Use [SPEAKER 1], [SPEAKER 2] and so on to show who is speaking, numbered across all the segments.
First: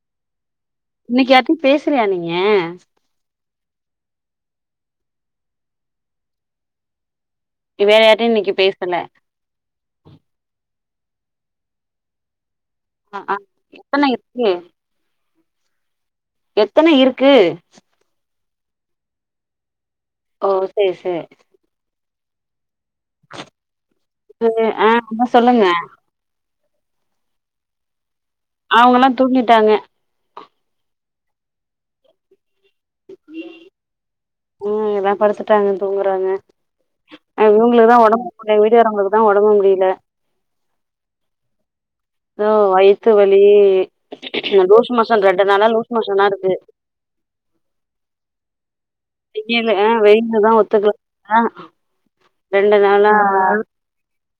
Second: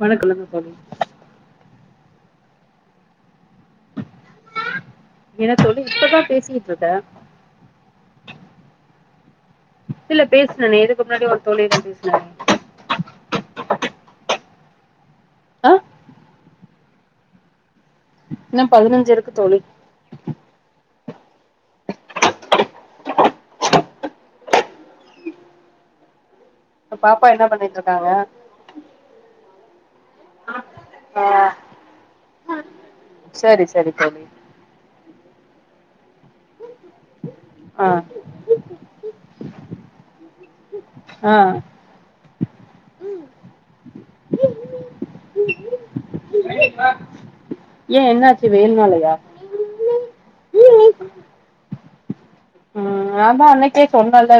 [SPEAKER 1] வணக்கம் தோழி
[SPEAKER 2] இன்னைக்கி யார்ட்டயு பேசலையா நீங்க
[SPEAKER 1] இல்ல தோழி இப்பதா பேசிட்டு இருக்கேன்
[SPEAKER 2] இவயாருட்டயு இன்னைக்கு பேசுனே
[SPEAKER 1] இல்ல பேசுனானே இதுக்கு முன்னாடி ஒரு தோழி தா பேசுனாங்க
[SPEAKER 2] ஆ ஆ இப்போ நா எப்போ
[SPEAKER 1] ஆ
[SPEAKER 2] எத்தனை இருக்கு
[SPEAKER 1] இன்னும் பதினஞ்சு இருக்கு தோழி
[SPEAKER 2] ஆ சேரி சேரி அ ஆமா சொல்லுங்க
[SPEAKER 1] பாப்பா என்ன பண்ணிட்டு இருக்காங்க
[SPEAKER 2] அவங்கல்லா தூங்கிட்டாங்க
[SPEAKER 1] ஆ சரி சரி தோழி
[SPEAKER 2] அ எல்லா படுத்துட்டாங்க தூங்கறாங்க அ
[SPEAKER 1] ஆ
[SPEAKER 2] ரூம்ல தா ஒடம் உன்னே வீடுக்காரவங்களுக்கு தா ஒடம்பு முடில
[SPEAKER 1] ஆ
[SPEAKER 2] தோ வயித்து வலி லூஸ் மோஷன் ரெண்டு நாளா லூசு மோஷனா இருக்கு
[SPEAKER 1] ஏ என்னாச்சு வெயில்னாலயா
[SPEAKER 2] தின்னேலே அ வெயிலு தா ஒத்துக்கல ஆ ரெண்டு
[SPEAKER 1] அ
[SPEAKER 2] நாளா
[SPEAKER 1] நா தா அன்னைக்கே சொன்னல்ல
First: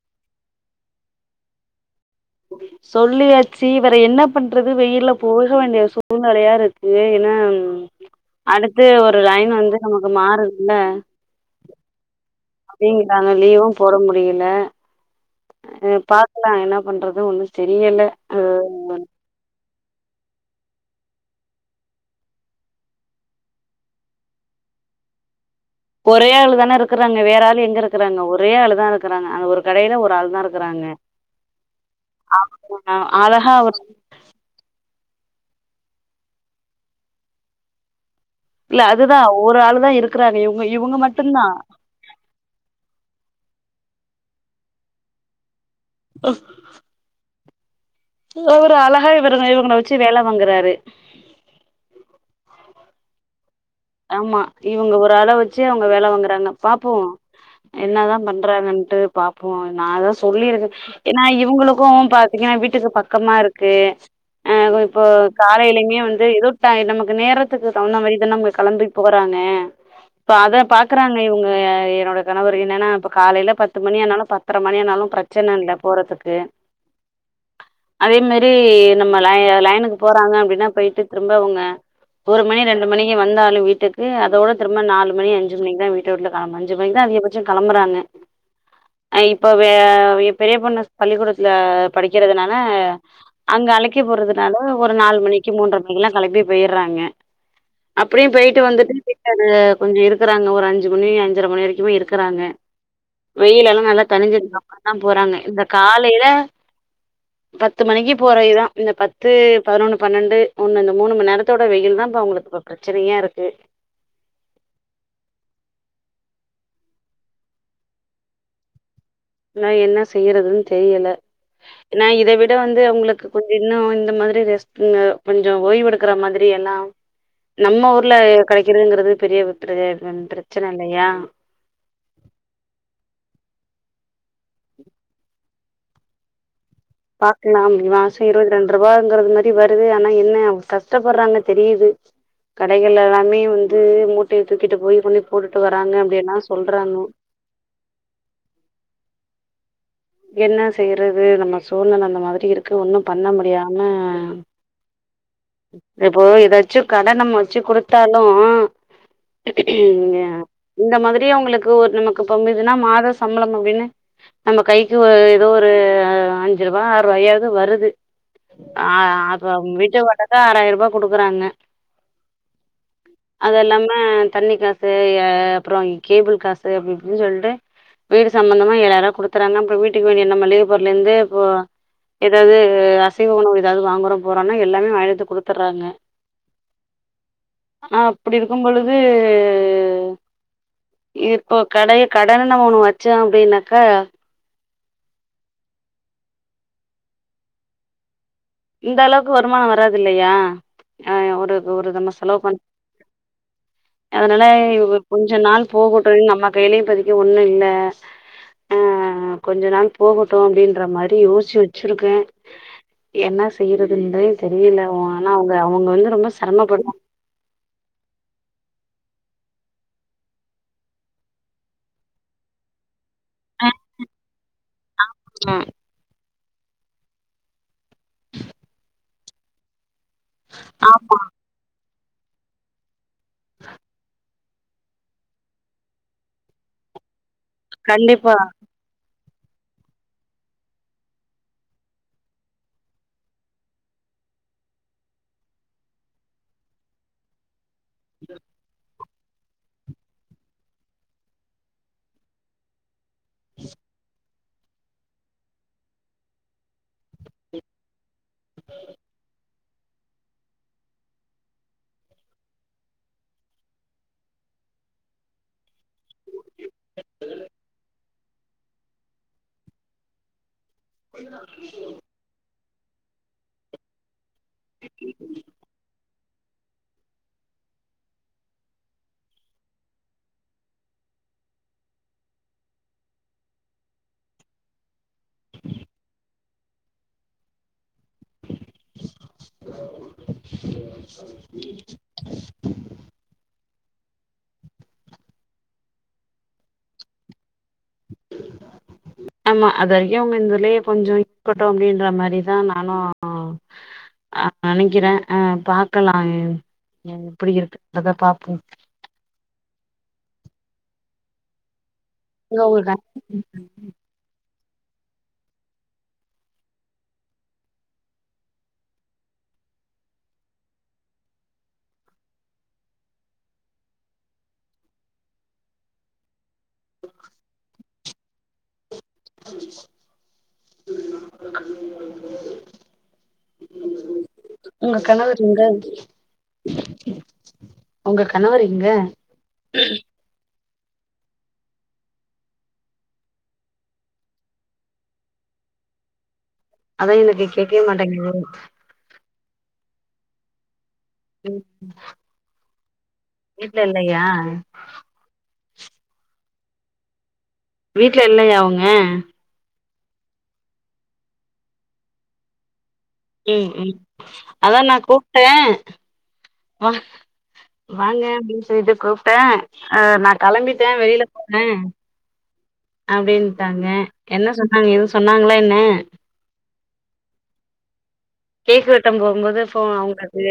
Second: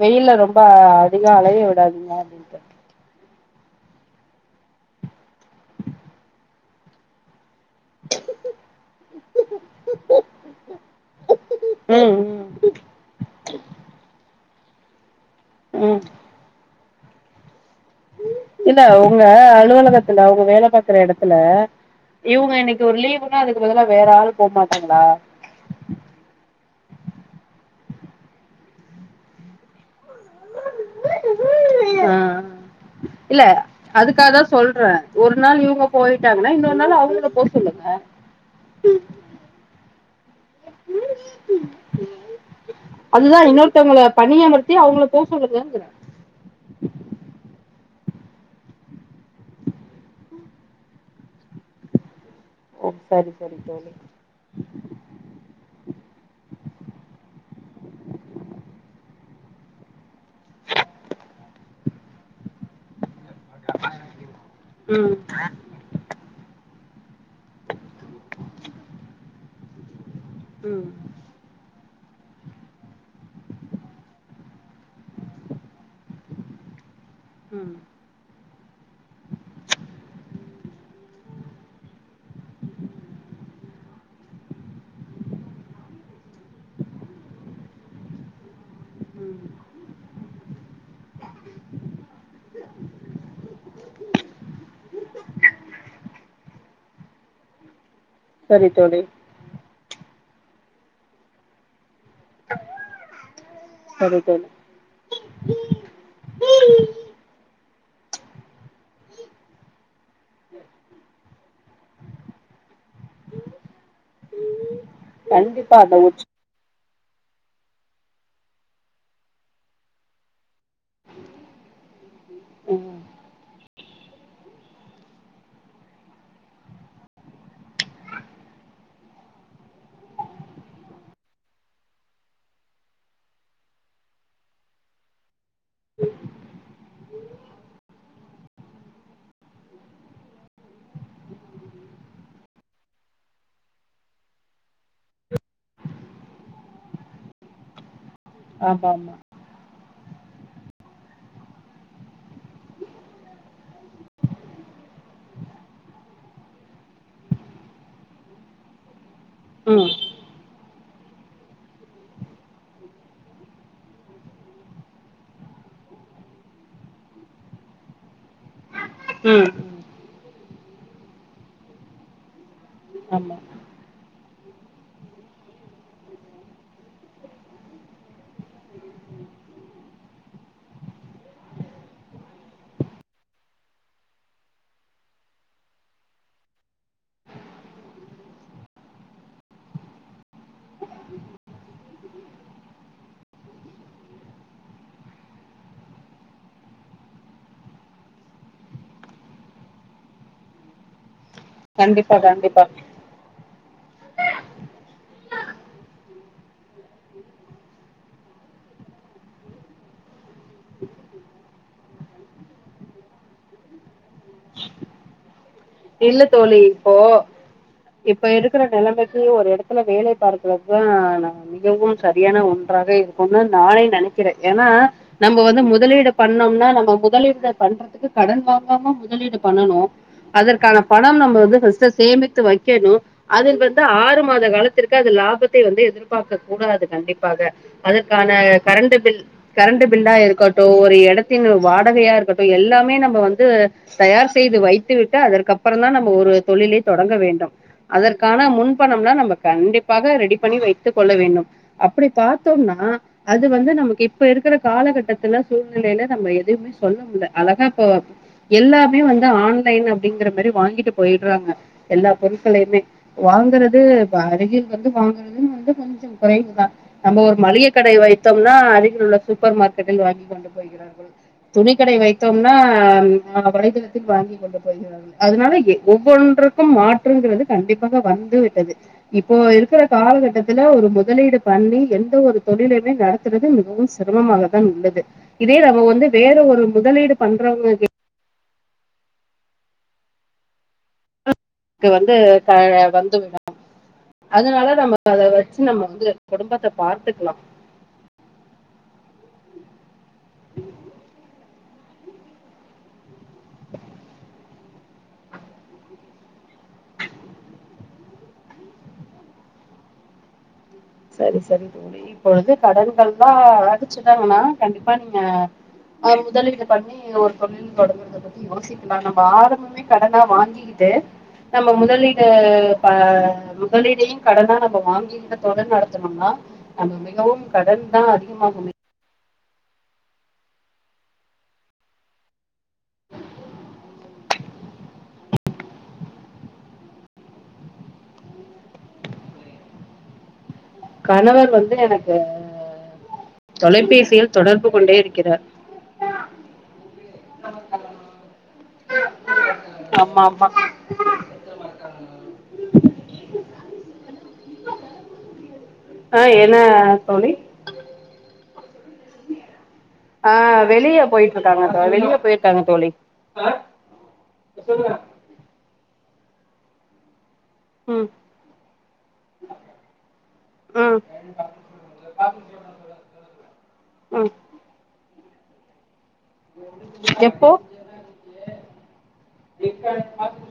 [SPEAKER 1] வெயில்ல ரொம்ப அதிக அலைய விடாதீங்க அப்டின்ட்டு
[SPEAKER 2] சொல்லியாச்சி வேற என்ன பண்றது வெயில்ல போக வேண்டிய சூழ்நெலயா இருக்கு ஏனா அடுத்து ஒரு லைன் வந்து நமக்கு மாறுதுல
[SPEAKER 1] ம் ம்
[SPEAKER 2] அப்டிங்குறாங்க லீவு போட முடியில அ
[SPEAKER 1] ம்
[SPEAKER 2] பாக்லா என்ன பண்றது ஒண்ணு தெரியல அ
[SPEAKER 1] இல்ல உங்க அலுவலகத்துல உங்க வேல பாக்குற எடத்துல இவுங்க இன்னக்கு ஒரு லீவ்ன்னா அதுக்கு பதுலா வேற ஆள் போ மாட்டாங்ளா
[SPEAKER 2] ஒரே ஆளுதான இருக்குறாங்க வேற ஆளு எங்க இருக்குறாங்க ஒரே ஆளுதா இருக்குறாங்க அந்த ஒரு கடைல ஒரு ஆள் தா இருக்குறாங்க
[SPEAKER 1] ஆ
[SPEAKER 2] [unintelligible] அழகா அவர்
[SPEAKER 1] தா தா சொல்ற ஒரு நான் இவுங்க போய்ட்டாங்கன்னா இன்னொரு நாள் அவுங்கள போ சொல்லுங்க
[SPEAKER 2] இல்ல அதுதா ஒரு ஆளுதா இருக்குறாங்க இவுங்க இவுங்க மட்டு தா
[SPEAKER 1] அதுதா இன்னொருத்தவங்க பணி அமர்த்தி அவுங்கள போ சொல்லுங்கங்ற
[SPEAKER 2] ஆ தோ ஒரு அழகா இவருங்க இவங்கள வச்சு வேல வாங்குறாரு
[SPEAKER 1] ஓ சரி சரி தோழி
[SPEAKER 2] ஆமா இவங்க ஒரு அள வச்சு அவங்க வேல வாங்குறாங்க பாப்போ என்னதா பண்றாங்கன்னட்டு பாபோ நா அதா சொல்லி இருக்கே ஏனா இவங்களுக்கு பாத்தீங்கன்னா வீட்டுக்கு பக்கமா இருக்கு அ கொ இப்போ
[SPEAKER 1] ம்
[SPEAKER 2] காலையிலிமே வந் து எதோ டைய் நமக்கு நேரத்துக்கு தவுந்த மாரி தா நம்ம களம்பி போறாங்க ப்ப அத
[SPEAKER 1] ம்
[SPEAKER 2] பாக்கறாங் ங்க இவுங்க என்னோட கணவரு என்னன்னா இப்ப காலைல பத்து மணி ஆனாலு பத்திர மணி ஆனாலு ப்ரச் ச்சன இல்ல போறதுக்கு
[SPEAKER 1] ம்
[SPEAKER 2] அதே மாரி நம்ம லை லைனுக்கு போறாங்க அப்டின்னா பேய்ட்டு திரும்ப அவுங்க ஒரு மணி ரெண்டு மணிக்கு வந்தா லு வீட்டுக்கு அதோட திரும்ப நாலு மணி அஞ்சு மணிக் வீட்ட வுட்லு கேலம்ப அஞ்சு மணிக்கு தா அதிகபட்ச களம்பறாங்க அ
[SPEAKER 1] ம்
[SPEAKER 2] இப்போவே ஏ பெரிய பொண்ணு பள்ளிக்கூடத்துல படிக்கிறதுனால அங்க அழைக்க போறதுனால ஒரு நாலு மணிக்கு மூன்றர மணிக்குலா களம்பி போய்ட்றாங்க எப்டியு போயிட்டு
[SPEAKER 1] சரி தோழி
[SPEAKER 2] வந்துட்டு அது கொஞ்சோ இருக்கறாங்க ஒரு அஞ்சு மணி அஞ்சற மணி வரைக்குமே இருக்கறாங்க வெயிலெல்லா நல்லா
[SPEAKER 1] சரி தோழி
[SPEAKER 2] தனிஞ்சதுக்கப்றோ தா போறாங்க இந்த காலேல பத்து மணிக்கு போறவைதா இந்த பத்து பதினொன்னு பன்னெண்டு ஒன்னு இந்த மூணு மண் நேரத்தோட வெயில் தா அப்ப அவுங்களுக்கு ப்ப ப்ரெச் ச்சனையா இருக்கு
[SPEAKER 1] கண்டிப்பா அந்த உச்
[SPEAKER 2] நா என்ன செய்யறதுன் தெரியல நா இத விட வந்து
[SPEAKER 1] ம்
[SPEAKER 2] அவுங்களுக்கு கொஞ்சோ இன்னு இந்த மாரி ரெஸ்ட் கொஞ்சோ ஓய்வு எடுக்கற மாதிரி எல்லா நம்ம ஊர்ல கிடைக்கிறதுங்கிறது பெரிய பெ பிர பிரச்சன இல்லையா பாக்கலாம் மாசம் இருபத்தி ரெண்டு ரூபாங்கிறது மாதிரி வருது ஆனா என்ன அவங் கஷ்டப்படுறாங்க தெரியுது கடைகள் எல்லாமே வந்து மூட்டைய துக்கிட்டு போய் கொண்டு போட்டுட்டு வராங்க அப்டிலா சொல்றாங்க
[SPEAKER 1] ஆமாம்மா
[SPEAKER 2] என்ன செய்யறது நம்ம சூழ்நெல அந்த மாதிரி இருக்கு ஒன்னு பண்ண முடியாம இப்போ இதாச்சு கட நம் வெச்சு குடுத்தாலு
[SPEAKER 1] ம்
[SPEAKER 2] ஆ இந்த மாதிரியே அவங்களுக்கு ஒரு நமக்குப்ப இதுன்னா மாத சம்பளம் அப்டின்னு நம்ம கை கு ஏதோ ஒரு அஞ்சு ரூபா ஆறுபாயாவது வருது அ
[SPEAKER 1] ம்
[SPEAKER 2] அப்ப வீட்டு வாடகை ஆறாயிர ரூபா கொடுக்குறாங்க
[SPEAKER 1] ஆமா
[SPEAKER 2] அது இல்லாம தண்ணி காசு ஆ அப்புற கேபிள் அப்டி இப்டின்னு சொல்டு வீடு சம்பந்தமா எழாயிருவா கொடுத்துற்றாங்க அப்றோ வீட்டுக்கு வேண்டிய இந்த மளிகைப் பொருள்ல இருந்து இப்போ ஏதாவது அசைவ உணவு ஏதாவது வாங்குறோ போறொன்னா எல்லாமே வாங்கிட்டு வந்து கொடுத்துடுறாங்க அ அப்டி இருக்கு பொழுது இப்போ கடையை கடனு நம்ம ஒன்னு வச்சே அப்டின்னாக்கா இந்த அளவுக்கு வருமானோ வராது இல்லையா அ ஒரு ஒரு நம்ம
[SPEAKER 1] கண்டிப்பா
[SPEAKER 2] செலவு பண்
[SPEAKER 1] கண்டிப்பா
[SPEAKER 2] அதனால இவுங்க கொஞ்ச நாள் போகட்டு நம்ம கையிலயு இப்பதிக்கு ஒண்ணு இல்ல ஆ ஆ ஆ கொஞ்ச நாள் போகட்டு அப்டின்ற மாரி யோசிச்சு வெச்சிருக்கே என்ன செய்யறதுன்னே தெரில ஆனா அவுங்க அவுங்க வந்து
[SPEAKER 1] இல்ல
[SPEAKER 2] ரொம்ப
[SPEAKER 1] தோழி
[SPEAKER 2] சிரமப்படுவாங்
[SPEAKER 1] இப்போ இப்ப இருக்கிற நெலமைக்கு ஒரு இடத்துல வேலை பாக்குறதுதா மிகவும் சரியான ஒன்றாக இருக்கும்னு நானே நெனைக்கிறே ஏனா நம்ம
[SPEAKER 2] ஆ
[SPEAKER 1] வந்து முதலீடு பண் பண்ணோம்னா நம்ம முதலீடு பண்றதுக்கு கடன் வாங்காம முதலீடு பண்ணனு அதற்கான
[SPEAKER 2] ஆமா
[SPEAKER 1] பணம் நம்ம வந்து ஃபர்ஸ்டு சேமித்து வெக்கணு அதில் வந்து ஆறு மாச இந்த காலத்திற்கு அது லாபத்த வந்து எதிர்பார்க்கக் கூடாது கண்டிப்பாக அதற்கான
[SPEAKER 2] கண்டிப்பா
[SPEAKER 1] கரண்ட் பில் கரண்ட் பில்லா இருக்கட்டு ஒரு எடத்தின் வாடகையா இருக்கட்டு எல்லாமே நம்ம வந்து தயார் செய்து வைத்து விட் விட்டு அதற்கப்றோ தா நம்ம ஒரு தொழில தொடங்க வேண்டும் அதற்கான முன்பணம்லா நம்ம கண்டிப்பாக ரெடி பண்ணி வைத்துக் கொள்ள வேண்டும் அப்டி பாத்தோம்னா அது வந்து நமக்கு இ இப்ப இருக்கிற காலகட்டத்துல சூழ்நிலையில நம்ம எதுவுமே சொல்ல முல அழகா இப்போ எல்லாமே வந்து ஆன்லைன் அப்டிங்கிற மாரி வாங்கிட்டு போயிடுறாங்க எல்லா பொருட்களையுமே வாங்குறது அருகில் வந்து வாங்கறதுன்னு வந்து குறைவுதா நம்ம ஒரு மளிகை கடை வைத்தோம்னா அருகில் உள்ள சூப்பர் மார்க்கெட்டில் வாங்கிக் கொண்டு போய்கிறாங்க துணி கடை வைத்தோம்னா ஆ வலைதளத்தில் வாங்கி கொ போகிறார்கள் அதனால ஒவ்வொன்றுக்கு மாற்றுங்கிறது கண்டிப்பாக வந்து விட்டது இப்போ இருக்கிற காலகட்டத்துல ஒரு முதலீடு பண்ணி எந்த ஒரு தொழிலுமே நடக் துறது மிகவு சிரமமாக தான் உள்ளது இதே நம்ம வந்து வேற ஒரு முதலீடு பண்றவங்க கிட் எனக்கு வந்து கா ஆ வந்து விட அதனால நம்ம அத வச்சு நம்ம வந்து குடும்பத்த பாத்துக்கலா
[SPEAKER 2] [inaudible] ஆமா அது வரைக்கு இந்துலயே கொஞ்சோ இருக்கட்டு அப்டின்ற மாரிதா நானு ஆ நெனைக்கிறே அ பாக்கலா எப்டி இருக்குன்றத பாப்போ
[SPEAKER 1] சரி சரி தோழி இப்ப வந்து
[SPEAKER 2] எங்க உங்க க
[SPEAKER 1] கடன்கள் தா அது ச்சட்டாங்கன்னா கண்டிப்பா நீங்க முதலீடு பண்ணி ஒரு தொழில் தொடங்குறது பத்தி யோசிக்கலா நம்ம ஆரம்பமே கடனா வாங்கிகிட்டு. நம்ம முதலீடு ப முதலீடையு கடனா நம்ம வாங்கிட்டு தொட நடத் துனோனா மிகவும் கடன் தா அதிகமாகுமே.
[SPEAKER 2] [unintelligible] உங்க கணவர் இங்க உங்க கணவர் எங்க
[SPEAKER 1] கணவர் வந்து எனக்கு தொலைபேசியில் தொடர்பு கொண்டே இருக்கிறார்.
[SPEAKER 2] அதே எனக்கு கேட்கவே மாட்டேங்கிது.
[SPEAKER 1] ஆம்மாம்மா.. [unintelligible]
[SPEAKER 2] ம். [unintelligible] வீட்ல இல்லையா.
[SPEAKER 1] ஆ என்ன தோழி
[SPEAKER 2] வீட்ல இல்லையா அவுங்க
[SPEAKER 1] ஆ.. வெளிய போயிட்டுருக்காங்க தோழி வெளியே போயிருக்காங்க தோழி
[SPEAKER 2] ம்ம் அதா நா கூப்ட்டே வா
[SPEAKER 1] ம்
[SPEAKER 2] வாங்க அப்டின்னு சொல்லிட்டு கூப்ட்டே ஆ நா களம்பிட்டே
[SPEAKER 1] ம்
[SPEAKER 2] வெளில போனே அப்டின்ட்டாங்க,
[SPEAKER 1] ம்
[SPEAKER 2] என்ன சொன்னாங்க எது சொன்னாங்களா என்ன.
[SPEAKER 1] எப்போ.
[SPEAKER 2] கேக்கு வெட்டும் போம்போது ஃபோ அவுங்கது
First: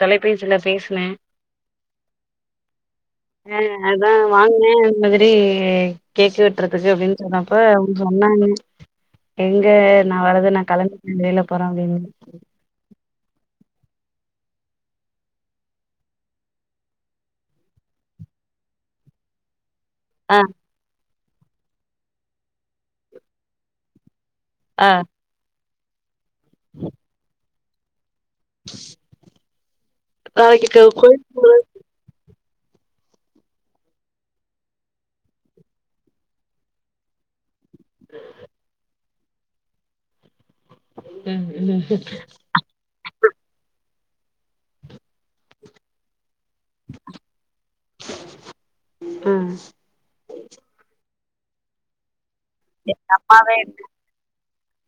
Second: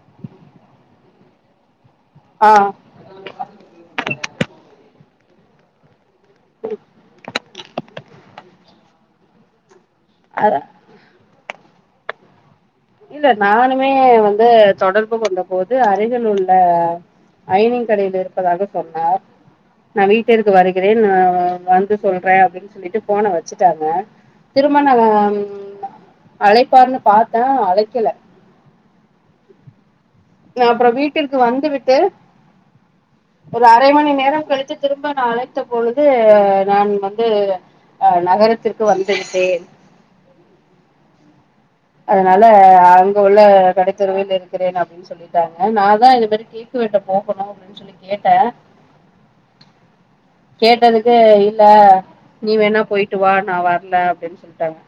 [SPEAKER 2] தொலைபேசியில பேசினே
[SPEAKER 1] அ.
[SPEAKER 2] ஆ அதா வாங்குனே இது மாத்ரி. கேக்கு வெட்டுறதுக்கு அப்டின்னு சொன்னப்ப அவுங் சொன்னாங்க எங்க நா வரது
[SPEAKER 1] அதா
[SPEAKER 2] நா கலந்து வெளில போறாங்கன்னு.
[SPEAKER 1] இல்ல நானுமே வந்து தொடர்பு கொண்ட போது அருகில் உள்ள அயனிங் கடையில இருப்பதாக சொன்னார். நா
[SPEAKER 2] ஆ
[SPEAKER 1] வீட்டிற்கு வருகிறேன் வந்து சொல்றே அப்டின்னு சொல்லிட்டு ஃபோன வச்சுட்டாங்க திரும்ப
[SPEAKER 2] ஆ
[SPEAKER 1] நாங்க அழைப்பார்ன்னு பாத்தே அழக்கெல.
[SPEAKER 2] [unintelligible] நாளைக்கு
[SPEAKER 1] அப்றோ
[SPEAKER 2] கோயிலுக்கு
[SPEAKER 1] வீட்டிற்கு
[SPEAKER 2] போற
[SPEAKER 1] வந்துவிட்டு ஒரு அரை மணி நேரம் கழித்து திரும்ப நா அழைத்த பொழுது நான் வந்து அ.. நகரத்திற்கு வந்துவிட்டே
[SPEAKER 2] ம் ம்
[SPEAKER 1] அதுனால அங்க உள்ள கடைத்தெருவில் இருக்கிறேன், அப்டின்னு சொல்லிட்டாங்க நா தா இதுமாரி. கேக்கு வெட்ட போகணு அப்டின்னு சொல்லி கேட்டே
[SPEAKER 2] ம்
[SPEAKER 1] கேட்டதுக் தெ, இல்ல நீ வேணா
[SPEAKER 2] எங்க
[SPEAKER 1] போயிட்டு வா, நா
[SPEAKER 2] அம்மாவே இல்ல
[SPEAKER 1] வர்ல அப்டின் சொல்லிட்டாங்க.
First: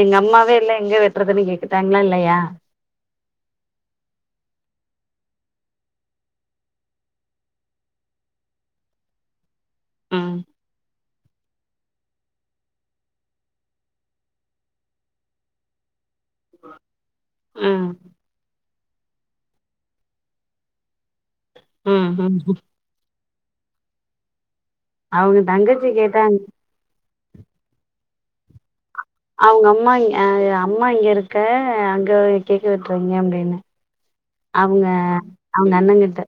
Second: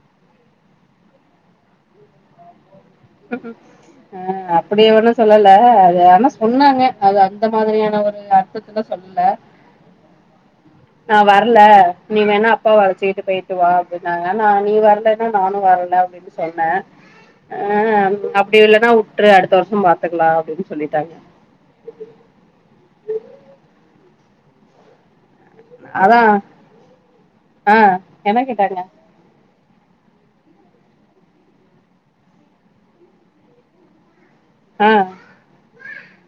[SPEAKER 2] எங்க அம்மாவே இல்ல எங்க வெட்டுறதுன்னு கேக்ட்டாங்களா இல்லையா.
[SPEAKER 1] ம் ம் அ. அப்டி ஒன்னு சொல்லல அது ஆனா சொன்னாங்க அது அந்த மாதிரியான ஒரு அர்த்தத்துல சொல்லல.
[SPEAKER 2] ம்
[SPEAKER 1] நா வர்ல நீ வேணா அப்பாவ அழச்சிகிட்டு போயிட்டு வா அப்டின்னாங்க நா நீ வரலன்னா நானு வர்ல அப்படின் சொன்னே அ
[SPEAKER 2] ம்
[SPEAKER 1] அப்டி இல்லன்னா வுட்டுரு அடுத்த வர்ஷோ பாத்துக்கலா அப்டின்னு சொல்லிட்டாங்க
[SPEAKER 2] ம் அவ்ங்க
[SPEAKER 1] அதா ஆ என்ன கேட்டாங்க
[SPEAKER 2] அவ்ங்க அம்மா அம்மா இங்க இருக்க அங்க கேக்க வெட்டுறீங்க அப்டின்னு அவ்ங்க
[SPEAKER 1] ஆ
[SPEAKER 2] அவுங்க அண்ணங்கிட்ட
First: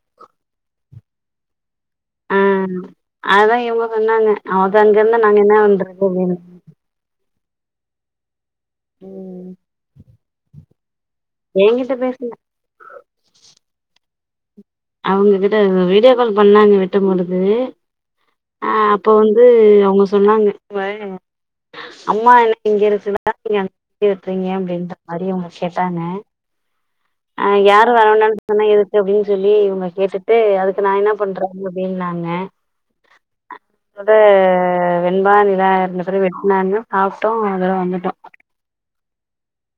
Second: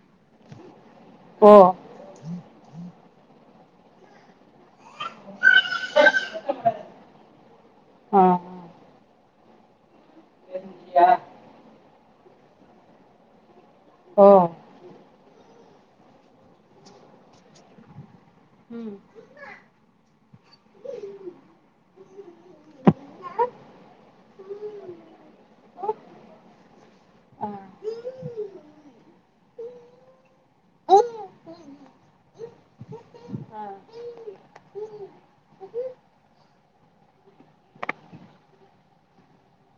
[SPEAKER 1] ஓ
[SPEAKER 2] ஆ அததா இவங்க சொன்னாங்க அவதா அங்க இருந்த நாங்க என்ன பண்றது அப்டின்னு
[SPEAKER 1] ஆ
[SPEAKER 2] ம்
[SPEAKER 1] வருவியா
[SPEAKER 2] என்கிட்ட பேசல
[SPEAKER 1] ஓ
[SPEAKER 2] அவங்க கிட்ட வீடியோ கால் பண்ணாங்க விட்டம்பொழுது ஆ
[SPEAKER 1] ம்
[SPEAKER 2] அப்ப வந்து தூ அவங்க சொன்னாங்க இவ அம்மா என்ன இங்க இருக்குல நீங்க அங்க போய் வெட்றிங்க அப்டின்ற மாரி அவுங்க கேட்டாங்க ஆ யாரு வர வேண்னானு சொன்னா எதுக்கு அப்டின்னு சொல்லி இவங்க கேட்டு தூ அதுக்கு நா என்ன பண்றது அப்டின்னாங்க
[SPEAKER 1] ஆ
[SPEAKER 2] அத வெண்பா நிலா இருந்தபிறகு வெட்டுனாங்க சாப்ட்டோ அதோட வந்துட்டோ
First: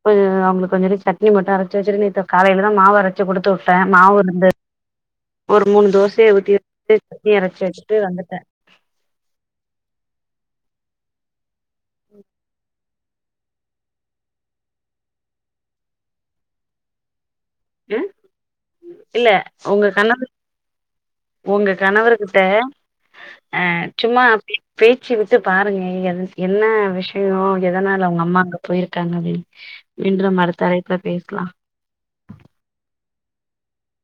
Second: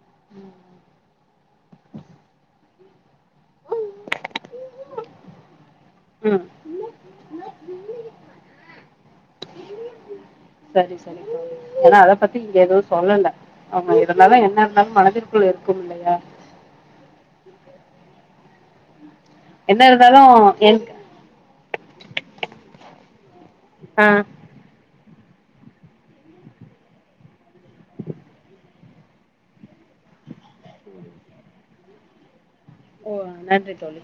[SPEAKER 2] கொஞ்ச அவங்களுக்கு கொஞ்ச வெரியு சட்னி மட்டு அரைச்சி வெச்சுட்டு நீ காலையில தா மாவு அரைச்சி குடுத்து விட்டே மாவு இருந்த ஒரு மூணு தோசைய
[SPEAKER 1] ம்
[SPEAKER 2] ஊத்தி வெச்சுட்டு சட்னி அரைச்சி வெச்சிட்டு வந்துட்டே
[SPEAKER 1] சரி சரி தோழி ஆனா அத பத்தி இங்க ஏதுவு சொல்லல அவங்க எதனா இருந்தாலு என்ன இருந்தாலு மனதிற்குள் எதுவு இல்ல
[SPEAKER 2] அ இல்ல
[SPEAKER 1] என்ன இருந்தாலு என்
[SPEAKER 2] உங்க கணவர் கிட்ட அ
[SPEAKER 1] ஆ
[SPEAKER 2] சும்மா அப்டி பேச்சி விட்டு பாருங்க என்ன விஷயோ எதனால அவங்க அம்மா அங்க போயிருக்காங்க அப்டின் மீண்றும் அடுத்த அழைப்புல பேசலா
[SPEAKER 1] ஓ நன்றி தோழி